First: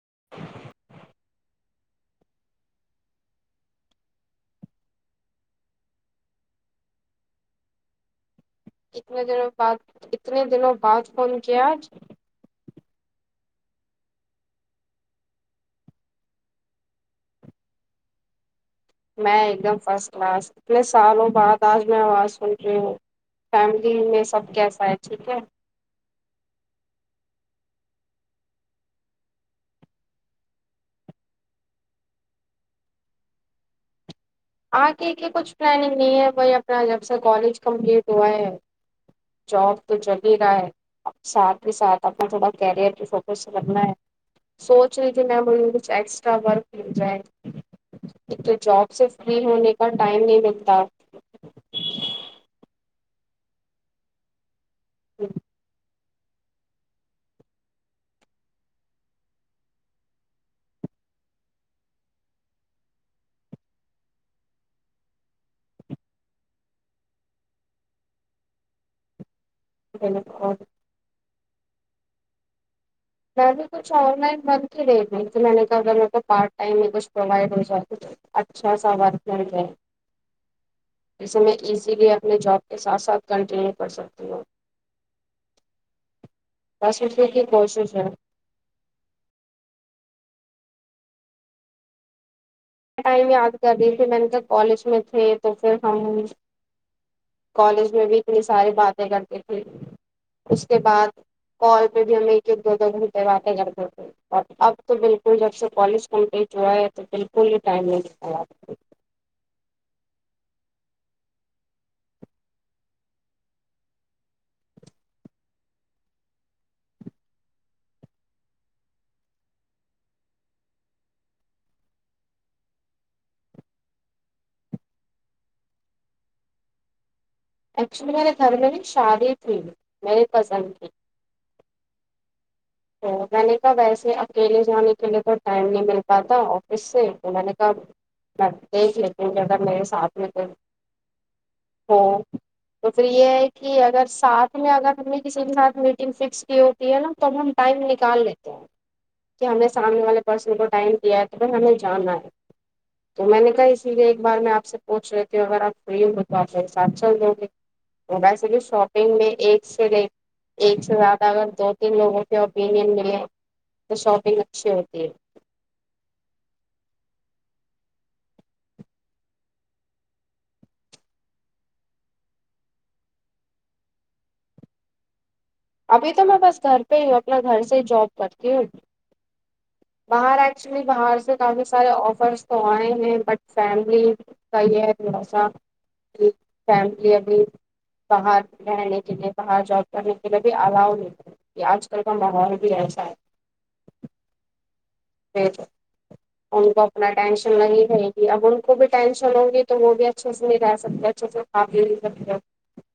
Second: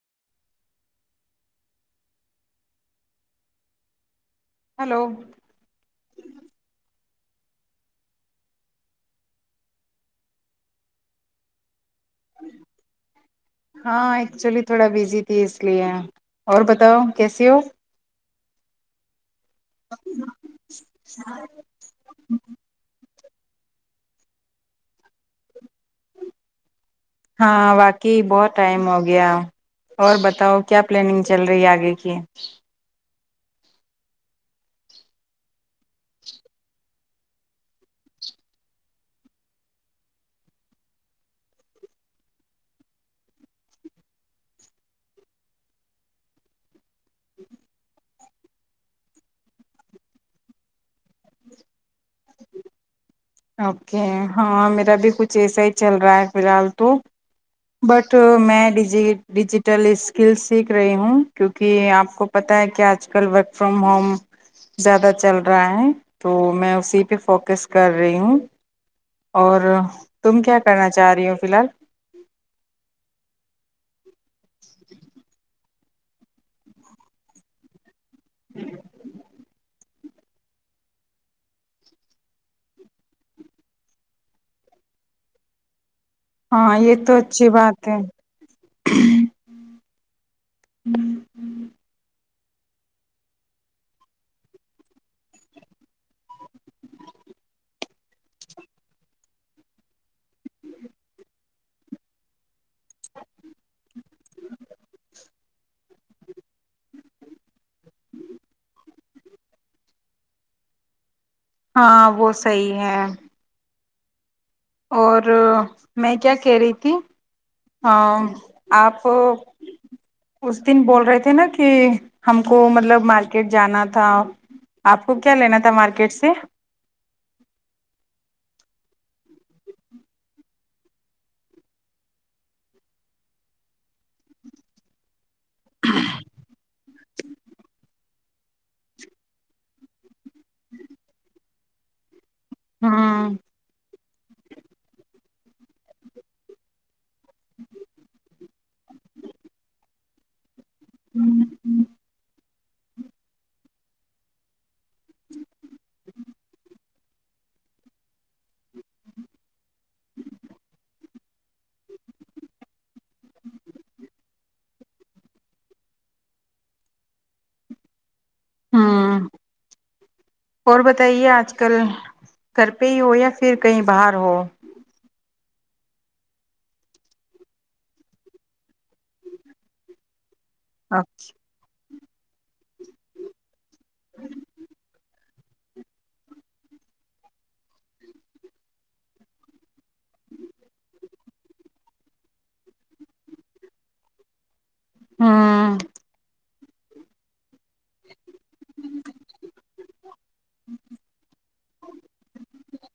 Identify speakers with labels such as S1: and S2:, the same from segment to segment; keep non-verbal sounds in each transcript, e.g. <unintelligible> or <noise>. S1: <inaudible>
S2: Hello <inaudible>
S1: اتنے دنوں بعد اتنے دنوں بعد فون کیا آج
S2: ہاں ایکچولی تھوڑا بزی تھی اس لیے اور بتاؤ کیسے ہو
S1: میں ایک دم فرسٹ کلاس اتنے سالوں بعد آج میں آواز سن رہی ہوں <unintelligible> فیملی میں سب کیسا ہے ٹھیک ہے <unintelligible>
S2: ہاں واقعی بہت ٹائم ہو گیا اور بتاؤ کیا پلاننگ چل رہی آگے کی <unintelligible>
S1: آ کے کہ کچھ پلاننگ نہیں ہے بھائی اپنا جب سے کالج کمپلیٹ ہوا ہے جاب تو چل ہی رہا ہے ساتھ ہی ساتھ اپنا تھوڑا کیریئر پہ فوکس کرنا ہے سوچ رہی تھی میںم ک چھ ایکسٹرا ورک جائے <unintelligible> جابس <unintelligible> فری ہونے کا ٹائم نہیں لگتا
S2: اوکے ہاں میں ابھی کچھ ایسا ہی چل رہا ہے فی الحال تو بٹ میں ڈجی ڈیجیٹل اسکل سیکھ رہی ہوں کیونکہ آپ کو پتاہ ہے کہ آج کل ورک فرام ہوم زیادہ چل رہا ہے تو میں اسی پہ فوکس کر تن <inaudible> اور تم
S1: بالکل
S2: کیا کرنا چاہ رہی ہو فی الحال <inaudible>
S1: میں بھی کچھ آن لائن بن کےے میں نے تو پارٹ ٹائم ایک پروائڈ ہو جات اچھا سا وورتر کیا جسے میں ایزیلی اپنے جاب کے ساتھ ساتھ کنٹینیو کر سکتی ہوں
S2: ہاں یہ
S1: بس
S2: تو
S1: اسی کی
S2: اچھی بات
S1: کوشش
S2: ہے ہوں ہ <inaudible>
S1: ٹائم یاد کر دی تھی میں نے کہ کالج میں تھے تو پھر ہم کالج میں بھی اتنی ساری باتیں کرتے تھے اس کے بعد کال پہ بھی ہم ایک ایک دو دو گھنٹے باتیں کرتے تھے اور اب تو بالکل جب سے کالج کمپلیٹ ہوا ہے تو بالکل فل ٹائمن خ
S2: ہاں وہ صحی ہے اور میں کیا کہہ رہی تھی آپ ا دن بول رہے تھے نا کہ ہم کو مطلب مارکیٹ جانا تھا آپ کو کیا لینا تھا مارکیٹ سے
S1: ایکچولی میرے گھر میں بھی شادی تھی میرے کزن تھی تو میں نے کہ ویسے اکیلے جانے کے لیے تو ٹائم نہیں مل پاتا آفس سے تو میں نے کہا میں دیکھ لتیوں اگر میرے ساتھ
S2: جی <inaudible>
S1: ہاں <inaudible> تو پھر یہ ہے کہ اگر ساتھ میں اگر ہم نے کسی کے ساتھ میٹنگ فکس کی ہوتی ہے نا تو ٹائم نکال لیتے ہیں کہ ہم نے سامنے والے پرسن کو ٹائم دیات میں ہمیں جام ہے تو میں نے کہا اس لیے ایک بار میں آپ سے پوچھ رہی ت ہوں اگر آپ فری ہ گے تو آپ میرے ساتھ چل دو گے ویسے بھی شاپنگ میں ایک سے ایک سے زیادہ اگر دو تین لوگوں اپینن میں تو شاپگ اچھی ہوتی
S2: ہوں اور بتائیے آج کل گھر پہ ہی ہو یا پھر کہیں باہر ہو
S1: ابھی تو میں بس گھر پہ ہی ہوں اپنا گھر سے ہی جاب کرتی ہوں بہار چلی باہر سے کافی سارے سفرس تو آئے ہیں بٹ فیملی کا یہ ہے بھروسہ کہ فیملی ابھی باہر رہنے کے لیے باہر جات کر ہے بھی الاؤ نہیں یہ آج کل کا ماحول بھی ایسا ہے پھر
S2: <unintelligible>
S1: ان کو اپنا ٹینشن لگی رہے گی اب ان کو بھی ٹینشن ہوگی تو وہ بھی اچھے سے نہیں رہ سکتے اچھے سے قاب لے سکتے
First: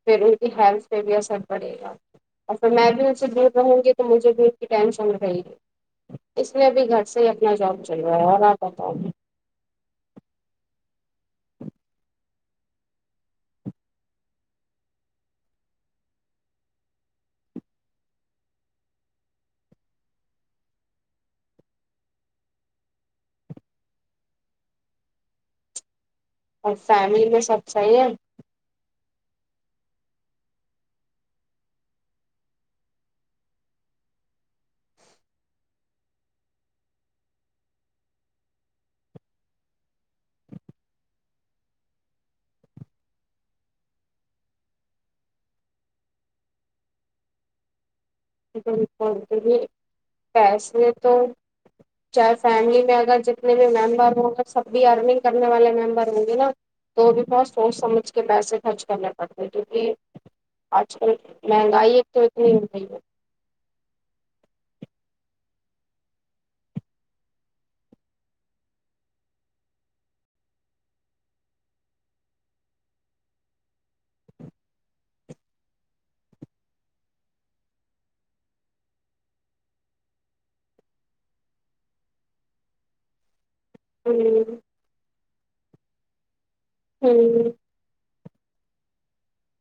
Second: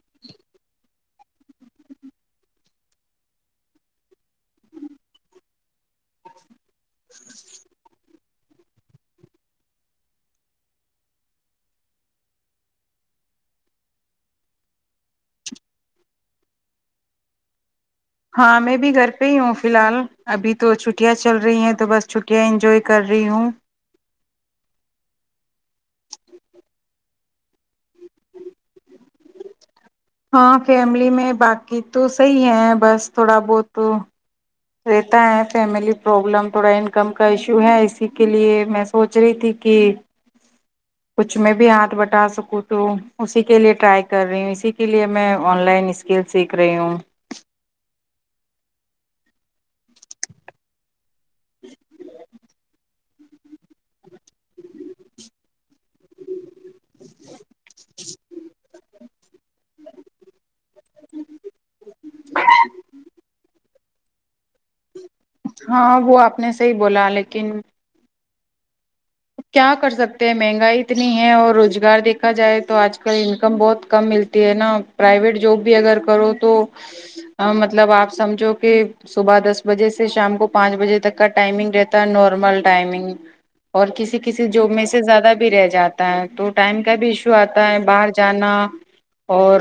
S1: پھر ان کی ہیلتھ پہ بھی اثر پڑے گا اور پھر میں بھی ان سے دور رہوں گی تو مجھے دور کی ٹینشن رہے گی اس لیے اب صح ہی اپنا جاب چاہیے ہے <unintelligible>
S2: ہاں میں بھی گھر پہ ہی ہوں فی الحال ابھی تو چھٹیاں چل رہی ہیں تو بس چھٹیاں انجوائے کر رہی ہوں
S1: اور فیملی میں سب صحیح ہے
S2: ہاں فیملی میں باقی تو صحیح ہے بس تھوڑا بہت رہتا ہے فیملی پرابلم تھوڑا انکم کا ایشو ہے اسی کے لیئے میں سوچ رہی تھی کہ کچھ میں بھی ہاتھ بٹا سکوں تو اسی کے لئے ٹرائی کر رہی ہوں اسی کے لئے میں آن لائن اسکل سیکھ رہی ہوں
S1: بالکل پیسے تو چاہے فیملی میں اگر جتنے بھی ممبر ہوںگر سب بھی ارننگ کرنے والے ممبر ہوں گے نا تو وہ بھی بہت سوچ سمجھ کے پیسے خرچ کرنے پڑتے کیونکہ آج کل مہنگائی ایک تو اتنی ہو گئی ہے
S2: ہاں وہ اپنے سے ہی بولا لیکن کیا کر سکتے ہیں مہنگائی اتنی ہے اور روزگار دیکھا جائے تو آج کل انکم بہت کم ملتی ہے نا پرائیویٹ جاب بھی اگر کرو تو مطلب آپ سمجھو کہ صبح دس بجے سے شام کو پانچ بجے تک کا ٹائمنگ رہتا ہے نارمل ٹائمنگ اور کسی کسی
S1: ہوں
S2: جاب میں سے زیادہ بھی بھی رہ جاتا ہے تو ٹائم کا بھی ایشو
S1: ہوں
S2: آتا ہے باہر جانا اور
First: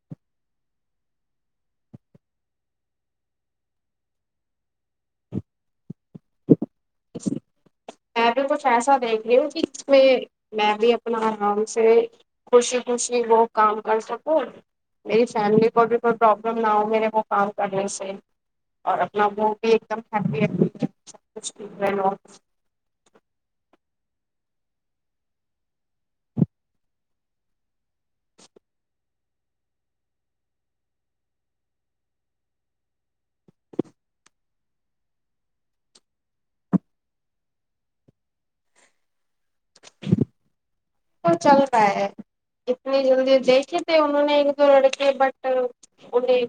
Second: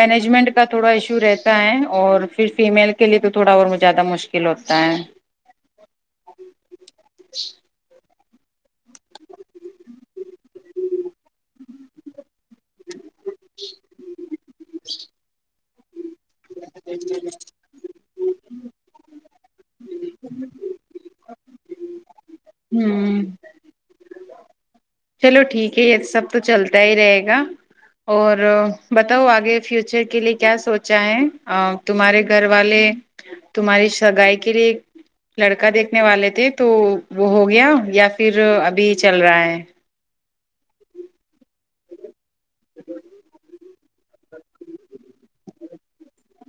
S2: مینجمنٹ کا تھوڑا ایشو رہتا ہے اور پھر فیمل کے لیے تو تھوڑا اور زیادہ مشکل ہوتا ہے <inaudible>
S1: میں بھی کچھ ایسا دیکھ رہی ہوں کہ اس میں میں بھی اپنا آرام سے خوشی خوشی وہ کام کر سکو میری فیملی <unintelligible> کوئی پرابلم نہ ہو میرے وہ کام کرنے سے اور اپنا وہ <unintelligible> <unintelligible> <unintelligible>
S2: ہوں چلو ٹھیک ہے یہ سب تو چلتا ہی رہے گا اور ب بتاؤ آگے فیوچر کے لیے کیا سوچا ہے تمہارے گھر والے تمہاری سگائی کے لیے لڑکا دیکھنے والے تھے تو وہ ہو گیا یا پھر ابھی چل رہا ہے
S1: چل رہا ہے اتنی جلدی دیکھھی انہوں نے ایک دو لڑک بٹ انہیں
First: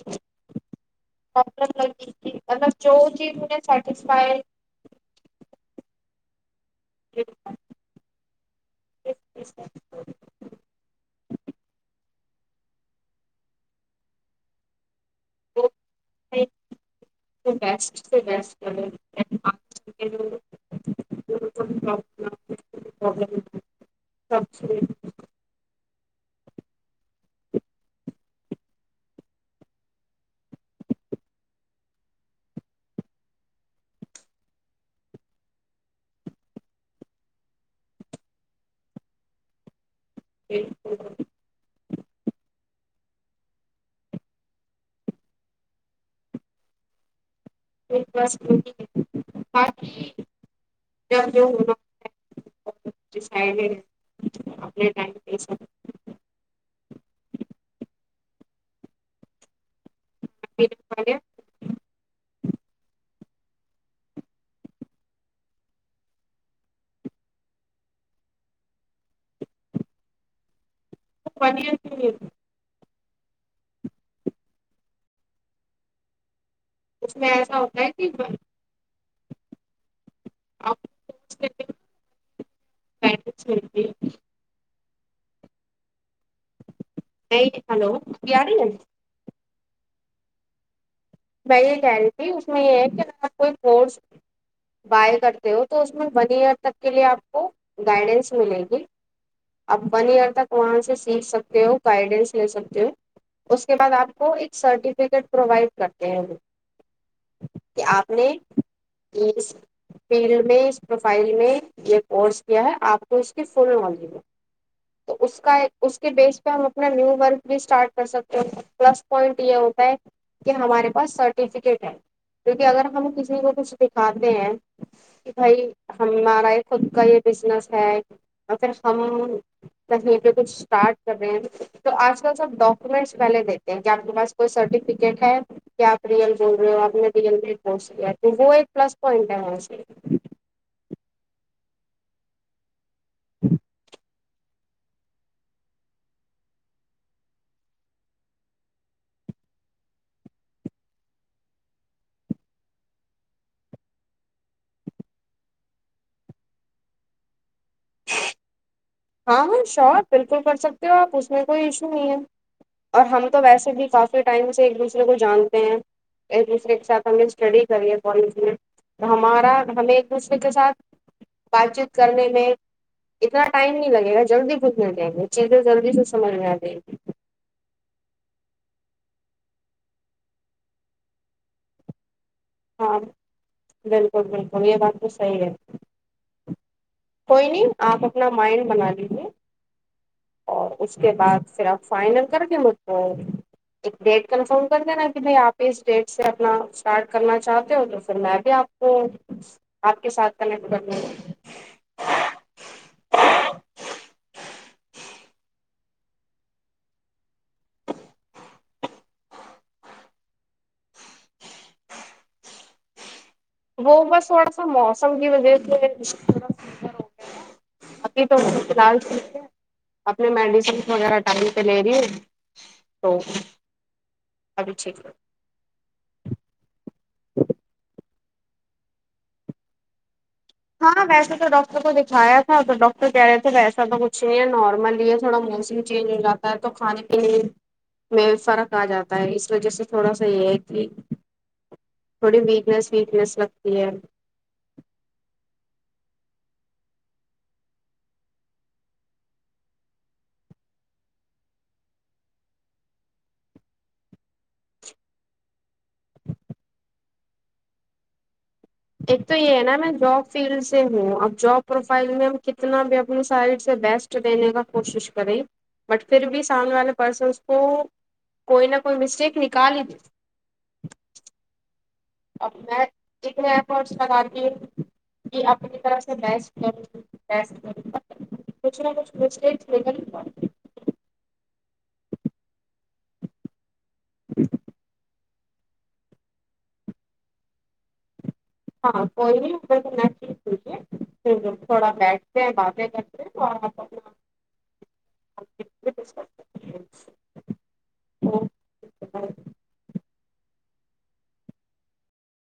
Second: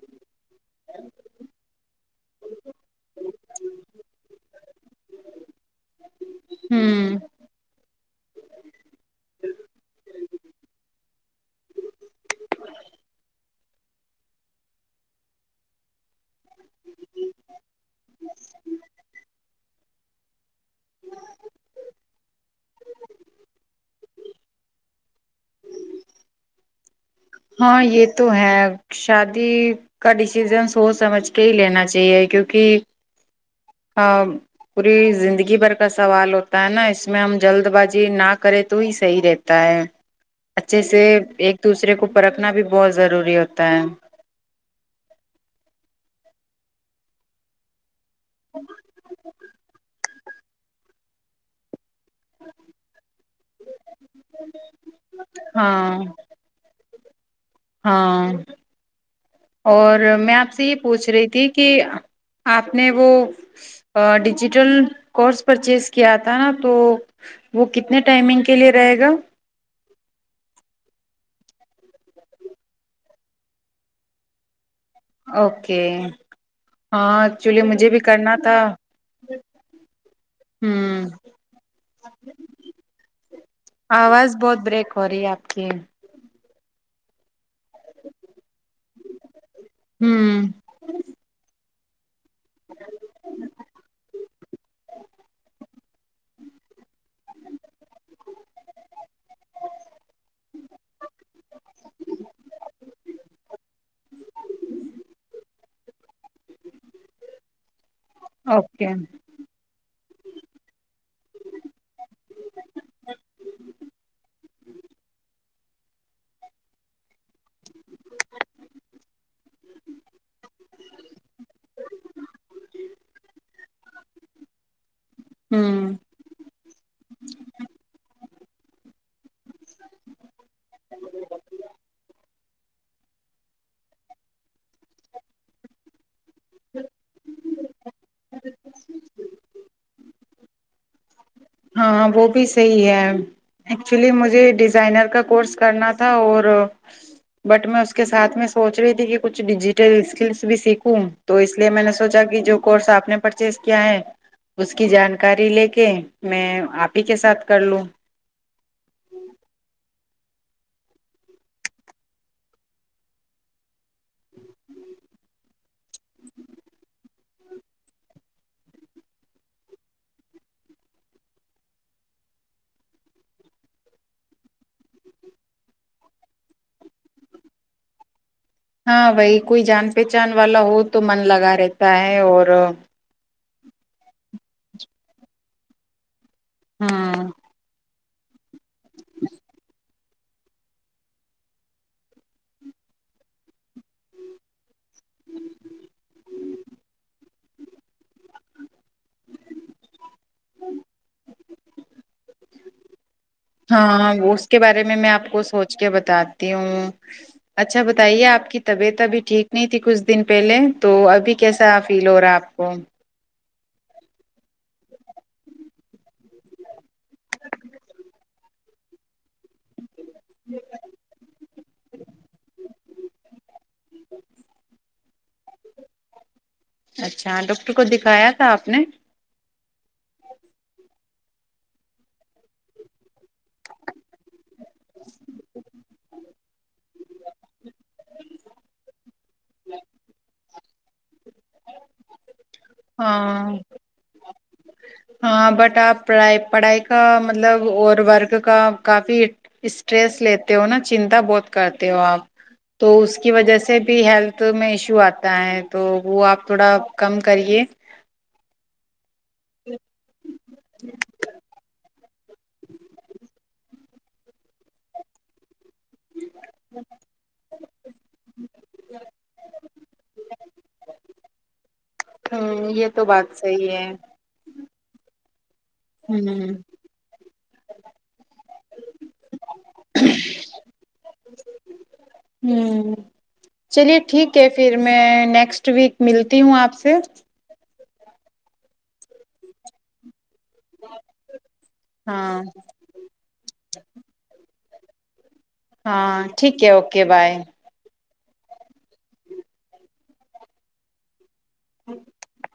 S1: لگ تھیطب جو چیز مجھے سیٹسفائی
S2: ہوں
S1: <inaudible> سے <unintelligible> ب س چ پرابلم سب چھ <unintelligible>
S2: ہاں یہ تو ہے شادی کا ڈسیزن سوچ سمجھ کے ہی لینا چاہیے کیونکہ <unintelligible> ہاں پوری زندگی بھر کا سوال ہوتا ہے نا اس میں ہم جلد بازی نہ کریں تو ہی صحیح رہتا ہے <unintelligible> اچھے سے ایک دوسرے کو پرکھنا بھی بہت <unintelligible> ضروری ہوتا ہے <unintelligible>
S1: ی <unintelligible> جب جو <unintelligible> ڈ اپنے ٹائم
S2: ہاں
S1: <unintelligible>
S2: ہاں اور <unintelligible> اور میں آپ سے یہ پوچھ رہی تھی کہ آپ نے وہ <unintelligible> ڈیجیٹل کورس پرچیز کیا تھا نا تو وہ کتنے ٹائمنگ کے لیے رہے گا <unintelligible>
S1: بڑ سے <unintelligible>
S2: اوکے <unintelligible>
S1: اس
S2: ہاں
S1: میں ایسا
S2: ایکچولی
S1: ہوتا
S2: مجھے
S1: ہے
S2: بھی
S1: کہ
S2: کرنا تھا <unintelligible> جالک
S1: آپ
S2: <unintelligible>
S1: بیٹرس ملتی ہے
S2: ہ آواز بہت بریک <unintelligible> ہو رہی آپ کی <unintelligible>
S1: نہیں ہلو یار ہے
S2: ہوں
S1: یہی گ جی اس میں یہ ہے کہ ا آپ کوئی فوڈس بائل کرتے ہو تو اس میں ون ایئر تک کے لیے آپ کو گائیڈینس ملے گی آپ ون ایئر تک وہاں سے سیکھ سکتے ہو گائیڈینس لے سکتے ہو اس کے بعد آپ کو ایک سرٹیفکیٹ پرووائڈ کر کہ آپ نے
S2: اوکے
S1: اس فیلڈ میں اس پروفائل میں یہ کورس کیا ہے آپ کو اس کی فل نالج میں تو اس کا ایک اس کے بیس پہ ہم اپنا نیو ورک بھی اسٹارٹ کر سکتے ہیں پلس پوائنٹ یہ ہوتا ہے کہ بس سرٹیفکیٹ ہے کیونکہ اگر ہم کسی کو کچھ دکھاتے ہیں کہ بھائی
S2: ہوں
S1: ہمارا یہ خود کا یہ بزنس ہے اگرر سام تیں پہ کچھ اسٹارٹ کر رہے ہیں تو آج کل سب ڈاکومنٹس پہلے دیتے ہیں کہ آپ کے پاس کوئی سرٹیفکیٹ ہے آپ ریئل بول رہے ہو ابن رل بشی تو وہ ایک پلس پوائنٹ ہے ہماں سے
S2: ہاں وہ بھی صحی ہے ایکچولی مجھے ڈیزائنر کا کورس کرنا تھا اور بٹ میں اس کے ساتھ میں سوچ رہی تھی کہ کچھ ڈیجیٹل اسکلس بھی سیکھوں تو اس لیے میں نے سوچا کہ جو کورس آپ نے پرچیز کیا ہے اس کی جانکاری لے کے میں آپ ہی کے ساتھ کر لوں
S1: ہاں ہاں شور بالکل کر سکتے ہو آپ اس میں کوئی ایشو نہیں ہے اور ہم تو ویسے بھی کافی ٹائم سے ایک دوسے کو جانتے ہیں ایک دوسرے کے ساتھ ہم نے اسٹڈی کری ہے کالج میں تو ہمارا ہمیں ایک دوسرے کے ساتھ بات چیت کرنے میں اتنا ٹائم نہیں لگے گا جلدی گھسنے دیں گے چیزیں جلدی سے سمجھ میں آ جیں گی
S2: ہاں وہی کوئی جان پہچان والا ہو تو من لگا رہتا ہے اور
S1: ہاں بالکل بالکل یہ بات تو صحی ہے
S2: ہاں
S1: کوئی نہیں آپ اپنا مائنڈ بنانی ہے اور اس کے بعد پھر آپ فائنل کر کے مجھ کو ایک ڈیٹ کنفرم کر دینا کہ بائی آپ اس ڈیٹ سے اپنا اسٹارٹ کرنا چاہتے ہو تو پھر میں بھی آپ تو آپ کے ساتھ کنیکٹ کرنا
S2: ہاں اس کے بارے میں میں آپ کو سوچ کے بتاتی ہوں اچھا بتائیے آپ کی طبیعت ابھی ٹھیک نہیں تھی کچھ دن پہلے تو ابھی کیسا فیل ہو رہا ہے آپ کو
S1: وہ بس تھوڑا سا موسم کی وجہ سے گیا ہے <unintelligible> اپنے میڈیسنس وغیرہ ٹائم پہ لے رہی ہیں تو ابھی ٹھیک ہے
S2: اچھا ڈاکٹر کو دکھایا تھا آپ نے
S1: ہاں ویسے تو ڈاکٹر کو دکھایا تھا تو ڈاکٹر کہہ رہے تھے ویسا تو کچھ نہیں نارمل ہی تھوڑا موسم چینج ہو جا ہے تو کھانے پینے میں فرق آ جاتا ہے اس وجہ سے تھوڑا سا یہ ہے کہ تھوڑی بھی س ویٹنیس
S2: ہاں
S1: لگتی ہے
S2: ہاں بٹ آپ پڑھائی پڑھائی کا مطلب اور ورک کا کافی اسٹریس لیتے ہو نا چنتا بہت کرتے ہو آپ تو اس کی وجہ سے بھی ہیلتھ میں ایشو آتا ہے تو وہ آپ تھوڑا کم کریے
S1: ایک تو یہ ہے نا میں جاب فیلڈ سے ہوں اب جاب پروفائل میں کتنا بھی اپنی سائڈ بیسٹ دینے کا کوشش کریں بٹ پھر بھی سامنے والے پرسنس کو کوئی نہ کوئی مسٹیک نکالی
S2: ہوں یہ تو بات
S1: <unintelligible>
S2: صحیح
S1: <unintelligible>
S2: ہمم
S1: بیسٹ کروں بیسٹ کروں کچھ نہ کچھ مسٹیکس
S2: ہمم چلیے
S1: نکل ہی پڑتی۔
S2: <unintelligible> ٹھیک ہے پھر میں نیکسٹ۔۔۔۔ نیکسٹ ویک ملتی ہوں آپ سے۔
S1: <unintelligible> ٹھیک ہے پھر تھوڑا
S2: ہاں
S1: بیٹھتے ہیں باتیں کرتے ہیں۔۔۔ ڈسکس
S2: ہاں۔ ٹھیک ہے۔
S1: کرتے
S2: اوکے بائے۔
S1: <unintelligible>
S2: <inaudible> <unintelligible>